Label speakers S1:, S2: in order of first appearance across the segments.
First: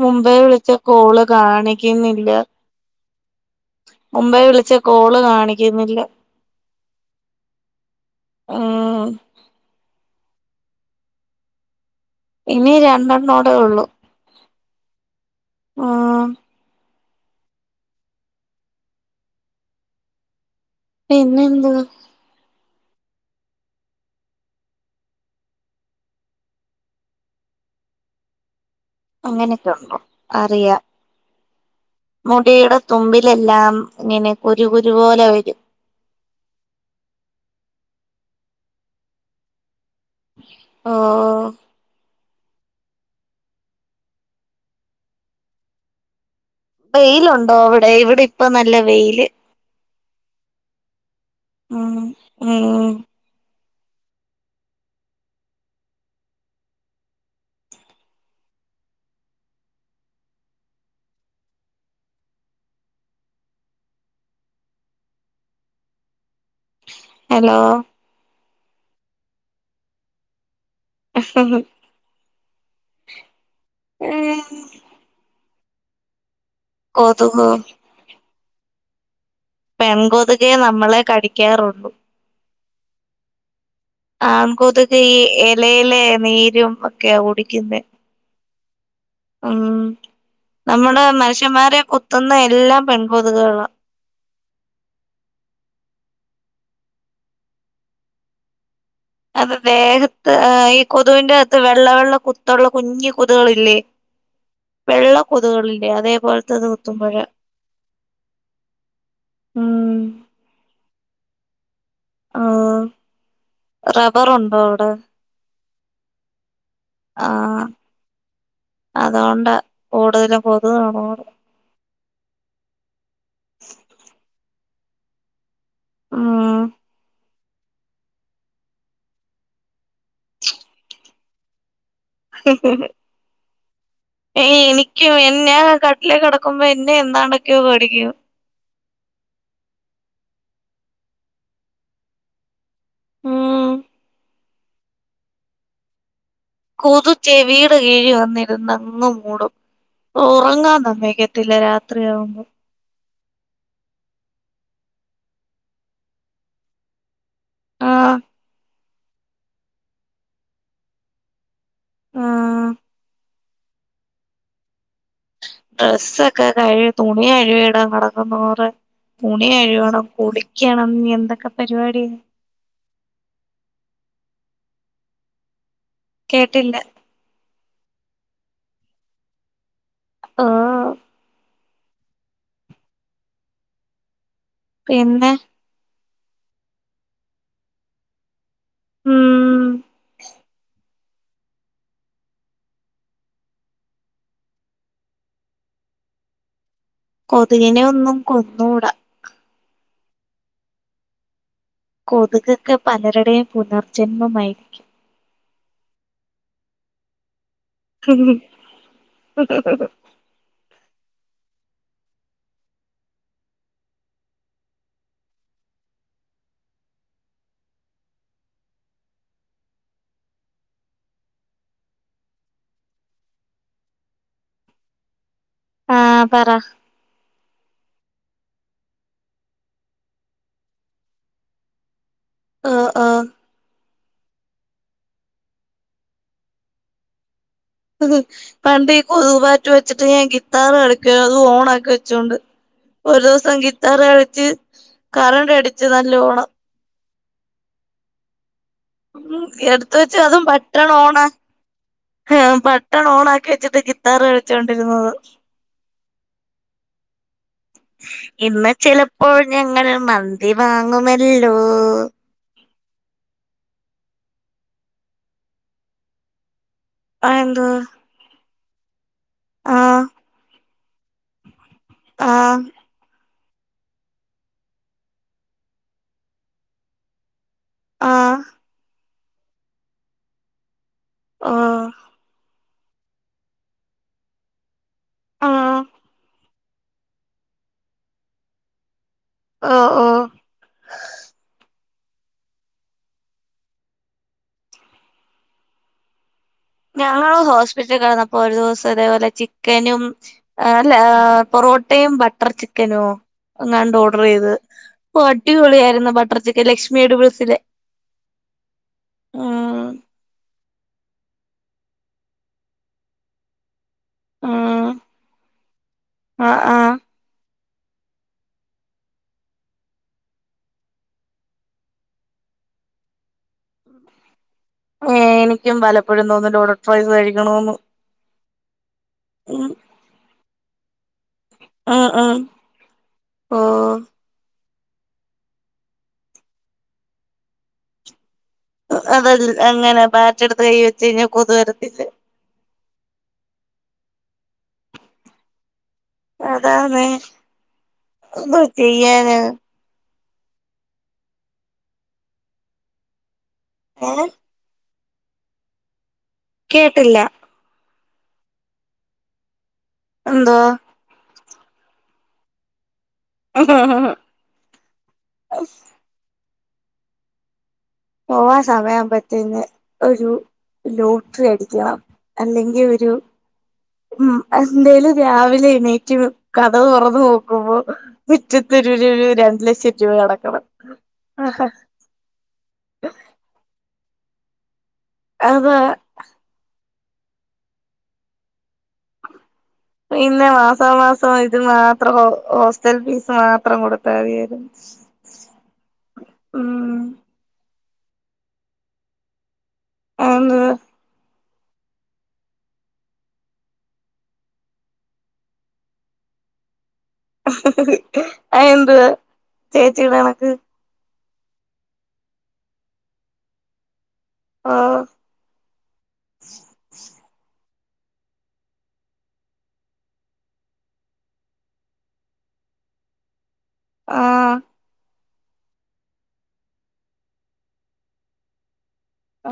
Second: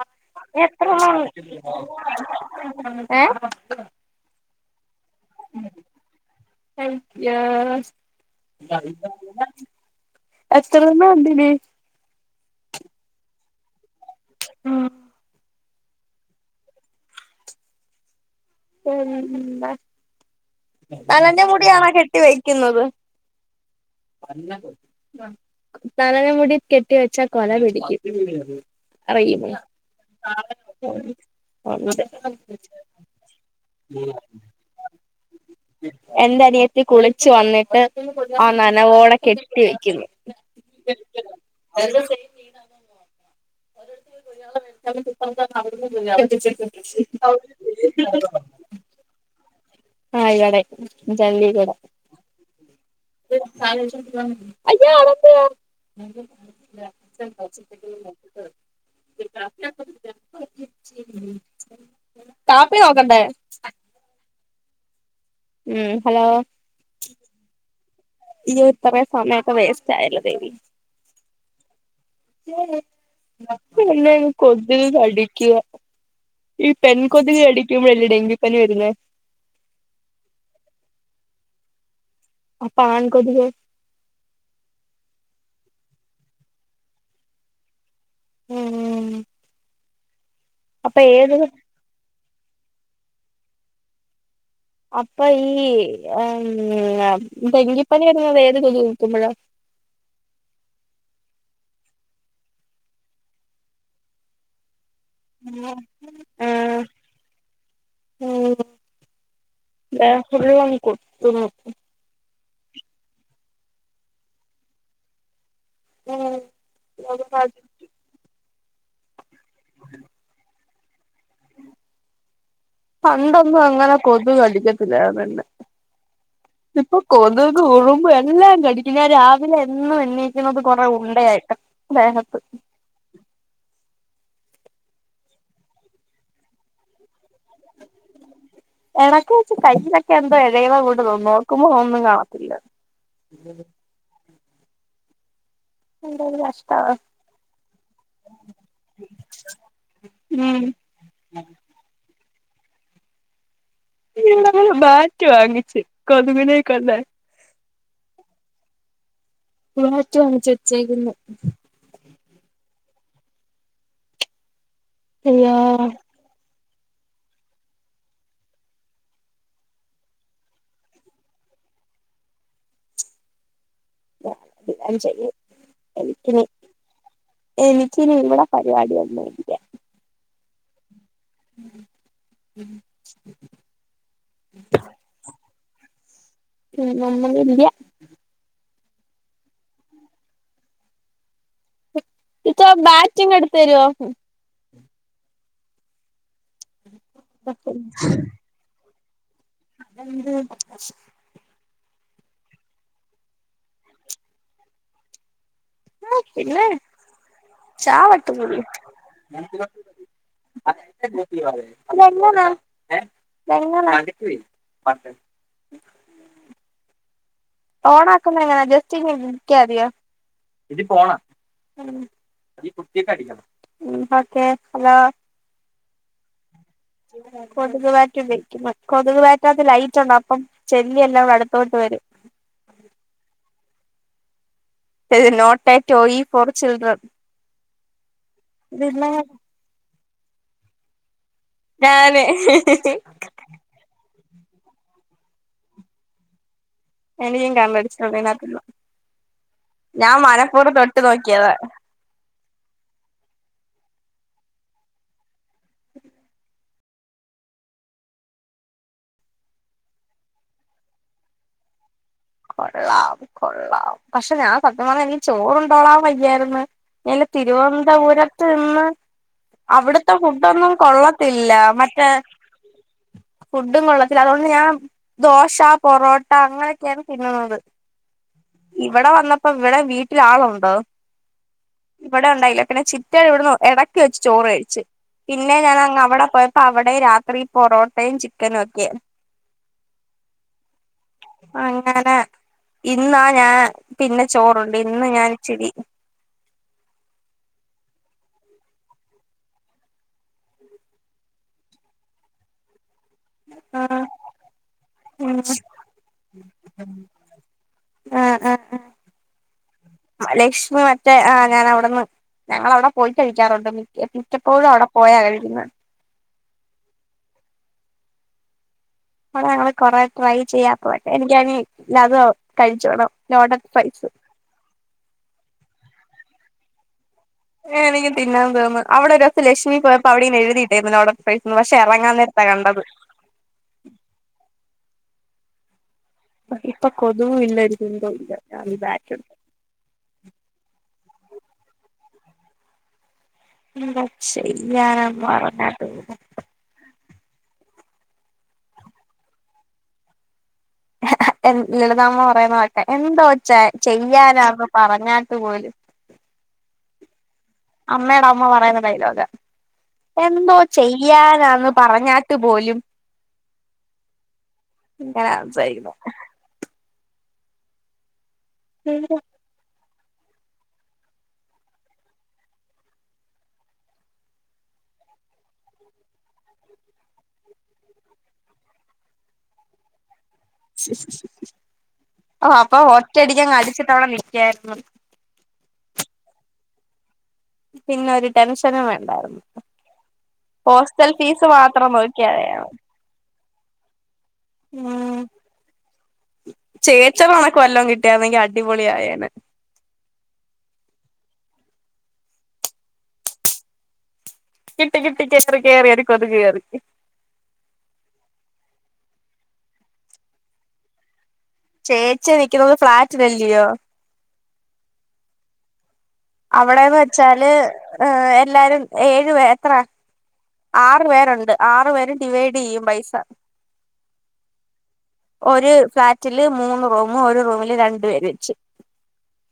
S1: മുമ്പേ വിളിച്ച കോള്
S2: എത്രണ്ണണ്ട്
S1: കാണിക്കുന്നില്ല മുമ്പേ വിളിച്ച കോള് കാണിക്കുന്നില്ല
S2: അക്ക
S1: ഉം
S2: [unintelligible] എത്രണ്ണം ഉണ്ടിനി?
S1: ഇനി രണ്ടെണ്ണോടെ ഒള്ളൂ
S2: ഉം
S1: ആഹ്
S2: പിന്ന നനഞ്ഞ
S1: പിന്നെന്തുവാ
S2: മുടിയാണാ കെട്ടി വെക്കുന്നത് അല്ല കൊ നനഞ്ഞ മുടി കെട്ടി വെച്ചാ കൊല പിടിക്കും അറിയുമോ
S1: അങ്ങനെയൊക്കെ ഉണ്ടോ അറിയാം മുടിയുടെ തുമ്പിലെല്ലാം ഇങ്ങനെ കുരു കുരു പോലെ വരും
S2: എന്റെ അനിയത്തി കുളിച്ചു വന്നിട്ട് ആ നനവോടെ കെട്ടി വെക്കുന്നു
S1: ഓഹ്
S2: അതിന്റെ സെയിം [unintelligible] [inaudible]
S1: വെയിലുണ്ടോ അവിടെ ഇവിടെ ഇപ്പ നല്ല വെയില്
S2: ആഹ്കടെ ജല്ലി കടെ
S1: ഉം ഉം
S2: അയ്യോ അതെന്തുവാ
S1: [inaudible]
S2: കാപ്പി നോക്കണ്ടേ ഉം ഹലോ
S1: ഹലോ
S2: ഇയ്യോ ഇത്ര സമയൊക്കെ വേസ്റ്റ് ആയല്ലോ ദേവി
S1: [unintelligible]
S2: ഇല്ലേലും കൊതുക് കടിക്കുവ ഈ പെൺ കൊതുക് കടിക്കുമ്പോഴല്ലേ ഡെങ്കി പനി വരുന്നേ
S1: പെൺ കൊതുകേ നമ്മളെ കടിക്കാറുള്ളൂ
S2: അപ്പ ആൺ കൊതുക്
S1: ആൺ കൊതുക് ഈ ഇലയിലെ നീരും ഒക്കെയാ കുടിക്കുന്ന
S2: ഉം
S1: ഉം
S2: അപ്പൊ
S1: നമ്മുടെ
S2: ഏത്
S1: മനുഷ്യന്മാരെ കുത്തുന്ന എല്ലാം പെൺകൊതുകുകളാ
S2: അപ്പൊ ഈ ഏ മ്മ് ഡെങ്കിപ്പനി വരുന്നത് ഏത് കൊതു കുത്തുമ്പഴാ
S1: അത് ദേഹത്ത് ഈ കൊതുവിന്റെ അകത്ത് വെള്ള വെള്ള കുത്തുള്ള കുഞ്ഞ് കൊതുകളില്ലേ വെള്ള കൊതുകളില്ലേ അതേ പോലത്തത്
S2: ആഹ്
S1: കുത്തുമ്പഴാ ഉം
S2: രാത്രി വന്ന് കുത്തുന്ന്‌
S1: ആഹ് റബ്ബറുണ്ടോ അവിടെ?
S2: ഉം
S1: ആഹ് അതുകൊണ്ടാ കൂടുതലും കൊതുക് കാണും അവ്ടെ
S2: പണ്ടൊന്നും അങ്ങനെ കൊതുക് കടിക്കത്തില്ലായിരുന്ന് എന്നെ
S1: ഉം
S2: ഇപ്പൊ കൊതു കൊത്കും ഉറുമ്പും എല്ലാം കടിക്കും ഞാൻ രാവിലെ എന്നും എണീക്കുന്നത് കൊറേ ഉണ്ടയായിട്ടാ ദേഹ
S1: ഹ് ഹ് ഹ് ഏയ് എനിക്കും ഞാൻ കട്ടിലേ കെടക്കുമ്പോ എന്നെ എന്താണ്ടൊക്കെ കടിക്കും
S2: എടക്ക് വെച്ച് കയ്യിലൊക്കെ എന്തോ ഇഴയുന്ന കൂട്ട് തോന്നും നോക്കുമ്പോ ഒന്നും കാണത്തില്ല
S1: ഉം
S2: എന്തൊരു കഷ്
S1: കൊതു ചെവീടെ കീഴി വന്നിര്ന്ന് എന്നും മൂളും
S2: ഉം
S1: ഉറങ്ങാൻ സമ്മയിക്ക ത്തില്ല രാത്രിയാവുമ്പോ
S2: ഇവടെ ഞങ്ങള് ബാറ്റ് വാങ്ങിച്ച് കൊതുകിനെ കൊല്ലാൻ
S1: ആഹ്
S2: ബാറ്റ് വാങ്ങിച്ച് വെച്ചേക്ക്ന്ന്
S1: ആഹ്
S2: അയ്യോ
S1: ഡ്രസ്സൊക്കെ കഴ്കി തുണി കഴ്കിടാൻ കെടക്കുന്നു കൊറേ തുണി കഴുവണം കുളിക്കണം ഇനി എന്തൊക്കെ പരിപാടി
S2: രാവിലെ അഞ്ചണി [unintelligible]
S1: കേട്ടില്ല
S2: എനിക്കിനി ഇവിടെ പരിപാടിയല്ലേ
S1: ആഹ്
S2: [unintelligible]
S1: പിന്നെ
S2: ഇനി നമ്മളില്ല്യ
S1: ഉം
S2: ഇച്ചോ ആ ബാറ്റ് ഇങ്ങ് എട്ത്തെരൊ
S1: കൊതികിനെ ഒന്നും കൊന്നൂട
S2: അതെന്തെ?
S1: കൊതുകൊക്കെ പലരുടെയും പുനർജന്മമായിരിക്കും
S2: ആഹ് പിന്നെ ചാവട്ട് പുല്ല് ഇതെങ്ങനെ ഇതെങ്ങനെ? ഓണാക്കുന്ന എങ്ങനാ ജസ്റ്റ്‌ ഇങ്ങനെ നീക്ക്യാതിയോ ഇതിപ്പോ ഓണാ ഉം ഇതി കുത്തീട്ട് അടിക്കണം ഒക്കെ ഹലോ
S1: ആഹ് പറ
S2: കൊതുക് ബാറ്റ് ഉപയോഗിക്കുന്നത് കൊതുക് ബാറ്റിനകത്ത് ലൈറ്റുണ്ട് അപ്പം ചെല്ലി എല്ലാം കൂടെ അട്ത്തോട്ട് വരും
S1: ആഹ് ആഹ്
S2: not a toy for children
S1: പണ്ട് ഈ
S2: ഇതില്ലേ
S1: കൊതുക് ബാറ്റ് വെച്ചിട്ട് ഞാൻ ഗിത്താർ കളിക്കുവാരുന്ന് അത് ഓണ് ണാക്കി
S2: ഞാന്
S1: വെച്ചോണ്ട് ഒരു ദിവസം ഗിത്താർ കളിച്ച് കറണ്ട് അടിച്ച് നല്ലോണം
S2: എനിയും കമെന്റ്സ് [unintelligible]
S1: ഉ എടുത്ത വെച്ച അതും ബട്ടൺ
S2: തൊട്ട്
S1: ഓണ
S2: നോക്കിയതാ
S1: ആഹ് ബട്ടൺ ഓൺ ആക്കി വെച്ചിട്ട് ഗിത്താർ കളിച്ചോണ്ടിരുന്നത് ഇന്ന് ചിലപ്പോൾ ഞങ്ങൾ മന്തി വാങ്ങുമല്ലോ
S2: കൊള്ളാം കൊള്ളാം പക്ഷെ ഞാൻ സത്യം പറഞ്ഞാൽ എനിക്ക് ചോറണ്ടോളാൻ വയ്യാരുന്ന് ഇല്ലേ
S1: ആ എന്തോ
S2: തിരുവന്തപുരത്ത് നിന്ന്
S1: ആ
S2: അവിടുത്തെ ഫുഡൊന്നും കൊള്ളത്തില്ല മ
S1: ആ
S2: [unintelligible] ഫുഡും കൊള്ളത്തില്ല അതുകൊണ്ട് ഞാൻ ദോശ പൊറോട്ട അങ്ങനെയൊക്കെയാണ് തിന്നുന്നത്
S1: ആ
S2: ഇവിടെ വന്നപ്പോ ഇവിടെ വീട്ടില ആളുണ്ടോ
S1: ഓ
S2: ഇവിടെണ്ടായില്ല പിന്നെ ചിറ്റ വിടുന്ന് ഇടക്ക് വെച്ച് ചോറ് കഴിച്ചു
S1: ആ
S2: പിന്നെ ഞാനങ്ങവിടെ പോയപ്പോ അവിടെ രാത്രി പൊറോട്ടയും ചിക്കനും ഒക്കെ
S1: ഓഹ് ഓഹ്
S2: [unintelligible] ഞാന ഇന്നാ ഞാൻ പിന്നെ ചോറുണ്ട് ഇന്ന് ഞാൻ ഇച്ചിരി
S1: ഞങ്ങള് ഹോസ്പിറ്റല് കെടന്നപ്പോ ഒരു ദിവസം ഇതേപോലെ ചിക്കനും അല്ലാ പൊറോട്ടയും ബട്ടർ ചിക്കനും
S2: ആ
S1: എങ്ങാണ്ട് ഓർഡർ ചെയ്ത് ഓ
S2: ഉം
S1: അടിപൊളിയായിരുന്നു ബട്ടർ ചിക്കൻ ലക്ഷ്മിയ എടുബിൾസിലെ
S2: [unintelligible] ലക്ഷ്മി മറ്റേ ആ ഞാൻ അവിടുന്ന് ഞങ്ങള അവിടെ പോയി കഴിക്കാറുണ്ട് മിക്കപ്പോഴും അവിടെ പോയാ കഴിക്കുന്നേ
S1: ആഹ്
S2: അടെ ഞങ്ങള് കൊറെ ട്രൈ ചെയ്യാത്തതൊക്കെ എനിക്കണേ ലത് കഴിച്ചോണം ലോഡഡ് ഫ്രൈസ്
S1: ഏഹ് എനിക്കും പലപ്പഴും തോന്നും ലോഡഡ് ഫ്രൈസ് കഴിക്കണോന്ന്
S2: എനിക്ക് തിന്നാൻ തോന്നന്ന് അവിടെ ഒരുസം
S1: ഉം
S2: ലക്ഷ്മി പോയപ്പോ അവിടിങ്ങനെ എഴുതിയിട്ടേക്കുന്നു ലോഡഡ് ഫ്രൈസെന്ന് പക്ഷെ എറങ്ങാൻ നേരത്താ കണ്ടത്
S1: ഓഹ്
S2: ഇപ്പക്കൊതുവുല്ല ഒരു കുന്തോല്ല
S1: അതല്ലെ അങ്ങന ബാറ്റെടുത്ത് കൈ വെച്ച് കഴിഞ്ഞാ കൊതു വരത്തില്ല
S2: എന്താ ചെയ്യാ [unintelligible]
S1: അതാന്നെ എന്തോ ചെയ്യാന
S2: ലളിതാമ്മ പറയുന്നണക്കെ എന്തോ ച്ചാ
S1: ഏ
S2: ചെയ്യാനാ പറഞ്ഞാട്ട് പോലും
S1: കേട്ടില്ല
S2: അമ്മേടെ അമ്മ പറയുന്ന ഡൈലോഗ എന്തോ ചെയ് യ്യാനാന്ന് പറഞ്ഞാട്ട് പോലും
S1: [unintelligible]
S2: ങ്ങനാ സംസാരിക്കുന്നെ
S1: ഓഹ് ആ സമയാവുമ്പോ പിന്നെ ഒരു ലോട്ടറി അടിക്കണം അല്ലെങ്കി ഒരു ഉം എന്തേലും രാവിലെ എണീറ്റ് കതക് തൊറന്ന് നോക്കുമ്പോ മിറ്റത്തൊരു ഒരുരു രണ്ട് ലക്ഷം രൂപ കിടക്കണം
S2: ഓഹ് അപ്പൊ ഒറ്റടിക്കങ്ങടിച്ചിട്ടവടെ നിക്കാരുന്നു
S1: അതാ
S2: പിന്നൊരു ടെൻഷനും വേ
S1: [inaudible] പിന്നെ മാസമാസം
S2: ഫീസ്
S1: ഇത് മാത്രം ഹോ
S2: നോക്കിയാമതിയാ
S1: ഹോസ്റ്റൽ ഫീസ് മാത്രം കൊടുത്താതിയായിരുന്നു [inaudible]
S2: ചേച്ചിടണക്ക് വല്ലം കിട്ടിയന്നെങ്കി അടിപൊളിയായേനെ
S1: ആന്ന്
S2: കിട്ടി കിട്ടി കേറി കേറി ഒരു കൊതുക് കേറി
S1: അയെന്തുവാ ചേച്ചിടകണക്ക്
S2: ചേച്ചി നിക്കുന്നത് ഫ്ളാറ്റിലല്ലിയോ
S1: ആഹ്
S2: അവിടെന്ന് വെച്ചാല് ഏഹ് എല്ലാരും ഏഴു പേ എത്ര ആറു പേരുണ്ട് ആറു പേരും ഡിവൈഡ് ചെയ്യും പൈസ
S1: ആഹ്
S2: ഒരു ഫ്ളാറ്റില് മൂന്ന് റൂമ് ഒരു റൂമില് രണ്ടു പേര് വെച്ച്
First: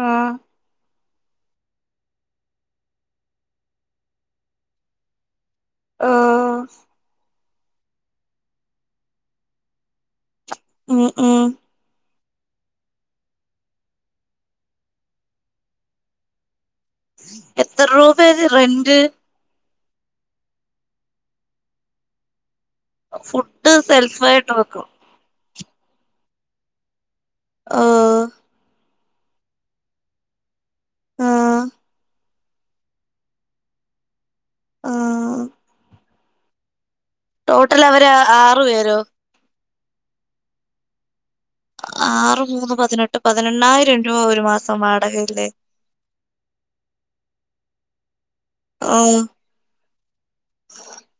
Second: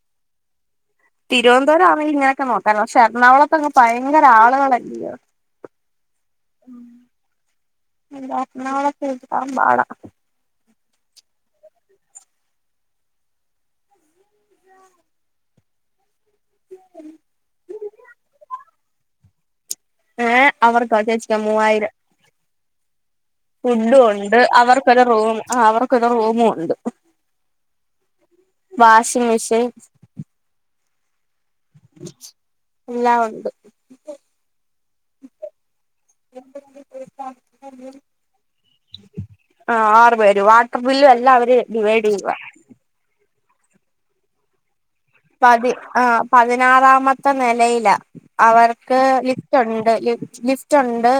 S1: ആഹ്
S2: തിരോന്തോരാണെങ്കി ഇങ്ങനൊക്കെ നോക്കാർന്നു പക്ഷെ എറണാകുളത്തൊക്കെ ഭയങ്കര ആളുകളല്ലയോ
S1: ആഹ്
S2: എന്താ എറണാകുളത്ത് കിട്ടാൻ പാട
S1: ഉം ഉം
S2: ഉ [inaudible]
S1: എത്ര രൂപയ റെന്റ്
S2: ഏഹ് അവർക്കൊ ചേച്ചിക്കൊ മൂവായിരം
S1: ഫുഡ്
S2: ഫുഡ്ഡും ഒണ്ട്
S1: സെൽഫായിട്ട് വെക്കും
S2: അവർക്കൊര് റൂം അവർക്കൊരു റൂമൂണ്ട്
S1: ഓ
S2: വാഷിംഗ് മെഷീൻ
S1: ആഹ്
S2: എല്ലാവൊണ്ട്
S1: ആഹ്
S2: എന്തെങ്കിലും കേക്കാമോ
S1: ടോട്ടൽ അവര് ആറു പേരോ
S2: ആഹ് ആറ് പേര് വാട്ടർ ബില്ലും എല്ലാം അവര് ഡിവൈഡ് ചെയ്യുവാ
S1: ആറ് മൂന്ന് പതിനെട്ട് പതിനെണ്ണായിരം രൂപ ഒരു മാസവാടാങ്ങാക്ക്‌
S2: പതി ആ പതിനാറാമത്തെ നിലയില അവർക്ക്
S1: ഉം
S2: ലിഫ്റ്റ് ഉണ്ട് ലിഫ്റ്റ് ഉണ്ട്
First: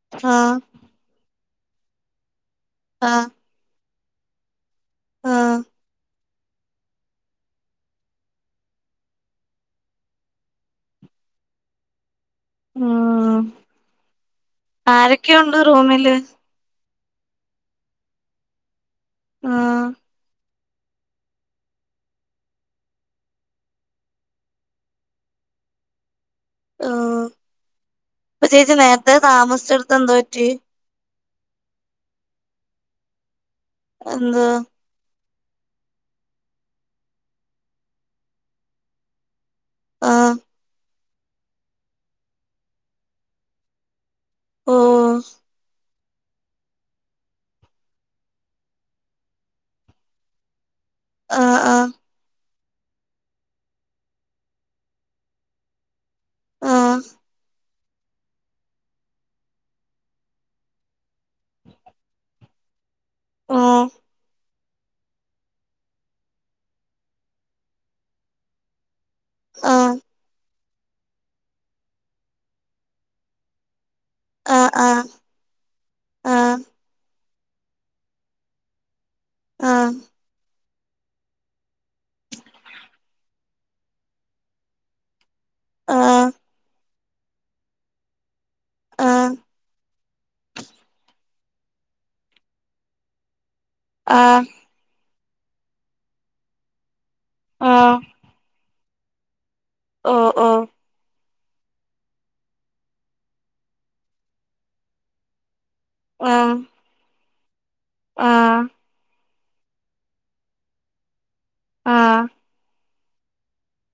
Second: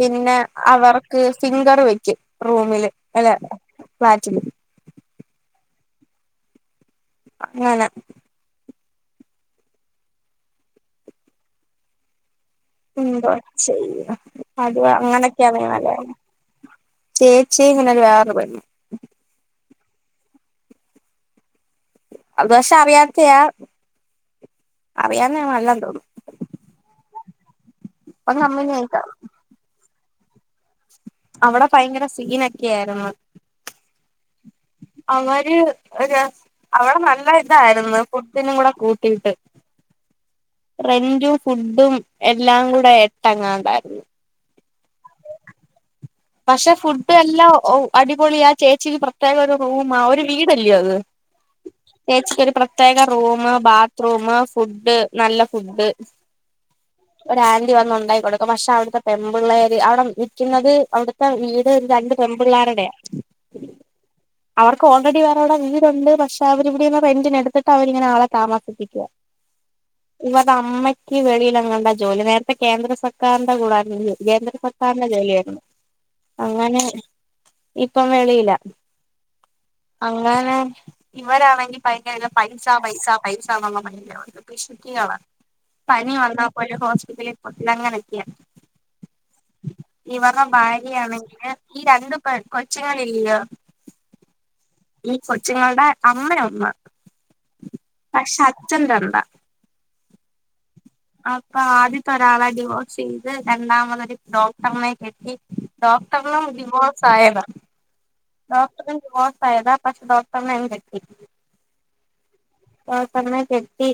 S2: പിന്നെ
S1: ആഹ്
S2: അവർക്ക് ഫിംഗർ വെക്ക് റൂമില്
S1: ആഹ്
S2: അല്ല ഫ്ലാറ്റില്
S1: ആഹ്
S2: അങ്ങനെ എന്തോ
S1: ഉം
S2: ചെയ്യും അത് അങ്ങനൊക്കെയ
S1: ആരൊക്കെയുണ്ട് റൂമില്
S2: ചേച്ചി ഇങ്ങനെരു വേറെ പോയി
S1: ആഹ്
S2: അത് വക്ഷെ അറിയാത്തെയാ അറിയാന്നെ നല്ല തോന്നുന്നു
S1: ആഹ്
S2: അപ്പൊ
S1: ഇപ്പൊ
S2: കമ്പനി
S1: ചേച്ചി
S2: ആയിട്ടാ
S1: നേരത്തെ താമസിച്ചെടുത്ത് എന്തോ പറ്റി
S2: അവിടെ ഭയങ്കര സീൻക്കെയായിരുന്നു
S1: എന്ത്‌
S2: അവര് അവിടെ നല്ല ഇതായിരുന്നു ഫുഡിനും കൂടെ കൂട്ടിയിട്ട്
S1: ആഹ്
S2: റെന്റും ഫുഡും എല്ലാം കൂടെ എട്ടങ്ങാതായിരുന്നു
S1: ഓഹ്
S2: പക്ഷെ ഫുഡ് എല്ലാം അടിപൊളി ആ ചേച്ചിക്ക് പ്രത്യേക ഒരു റൂം ആഹ് ഒരു വീടല്ലയോ അത്
S1: ആഹ് ആഹ്
S2: ചേച്ചിക്കരു പ്രത്യേക റൂം ബാത്റൂം ഫുഡ് നല്ല ഫുഡ്
S1: ആ
S2: ഒര ആന്റി വന്ന് ഉണ്ടാക്കികൊടുക്കും പക്ഷെ അവ്ട്ത്തെ പെൺമ്പിള്ളേര് അവടെ നിക്കുന്നത് അവ്ട് പ്പ ഈടെ രണ്ട് പെൺപിള്ളേരുടെ
S1: ഓ
S2: അവർക്ക് ഓൾറെഡി വേറെ വടെ വീടുണ്ട് പക്ഷ അവരിവിടെ റെന്റിന് എടുത്തിട്ട് അവരിങ്ങനെ ആളെ താമസിപ്പിക്കാ.
S1: ആ
S2: ഇവർ അമ്മയ്ക്ക് വെളീലങ്ങാണ്ടാ ജോലി നേര്ത്തെ കേന്ദ്ര സർക്കാറ്ന്റെ കൂടായിര്ന്നു ജോ കേന്ദ്ര
S1: ആ ആ
S2: സർക്കാർന്റെ ജോലിയായിരുന്നു.
S1: ആ
S2: അങ്ങനെ ഇപ്പം വെളീലാ
S1: ആ
S2: അങ്ങനെ ഇവരാണെങ്കി ഭയങ്കര പൈസാ പൈസാ പൈസാ [unintelligible] പിഷുക്കികളാ
S1: ആ
S2: പനി വന്നാ പോലു ഹോസ്പിറ്റലിൽ [unintelligible] ങ്ങനക്യാ.
S1: ആ
S2: ഇവർടെ ബാ ആണെങ്കില് ഈ രണ്ട് കൊ കൊച്ചുങ്ങളില്ലിയോ
S1: ആഹ്.
S2: ഈ കൊച്ചുങ്ങൾടെ അമ്മേ ഒന്നാ
S1: ആ
S2: പക്ഷെ അച്ഛൻ രണ്ടാ.
S1: ഓഹ് ഓഹ്
S2: അപ്പൊ ആദ്യത്തെ ഒരാളെ ഡിവോഴ്സ് ചെയ്ത് രണ്ടാമതൊരു ഡോക്ടർനെ കെട്ടി
S1: ആ
S2: ഡോക്ടർനും ഡിവോഴ്സ് ആയതാ
S1: ആ
S2: ഡോക്ടറും ഡിവോഴ്സ് ആയതാ പക്ഷ ഡോ ട്ടർനേ അങ്ങ്കെട്ടി.
S1: ആഹ്.
S2: ഡോക്ടർനെ കെട്ടി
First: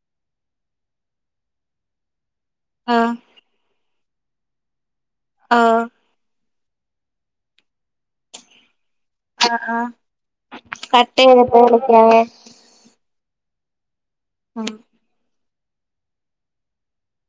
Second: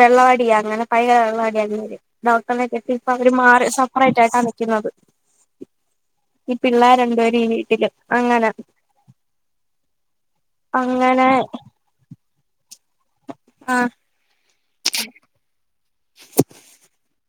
S2: വെള്ളവടിയാ അങ്ങനെ പൈ [unintelligible] ഡോക്ടർനെക്കെട്ടി
S1: ആ
S2: ഇപ്പ അവര് മാറി സപ്പറൈറ്റ് ആയിട്ടാ നിക്ക്ന്നത്.
S1: ആഹ്.
S2: ഈ പിള്ളേര് രണ്ടു പേരും ഈ വീട്ടില് അങ്ങനെ.
S1: ആഹ് ആഹ്
S2: അങ്ങനെ
S1: കട്ടയ്ത്ട്ട് വിളിക്കാവെ.
S2: ആഹ്.
S1: ആഹ്
S2: [inaudible]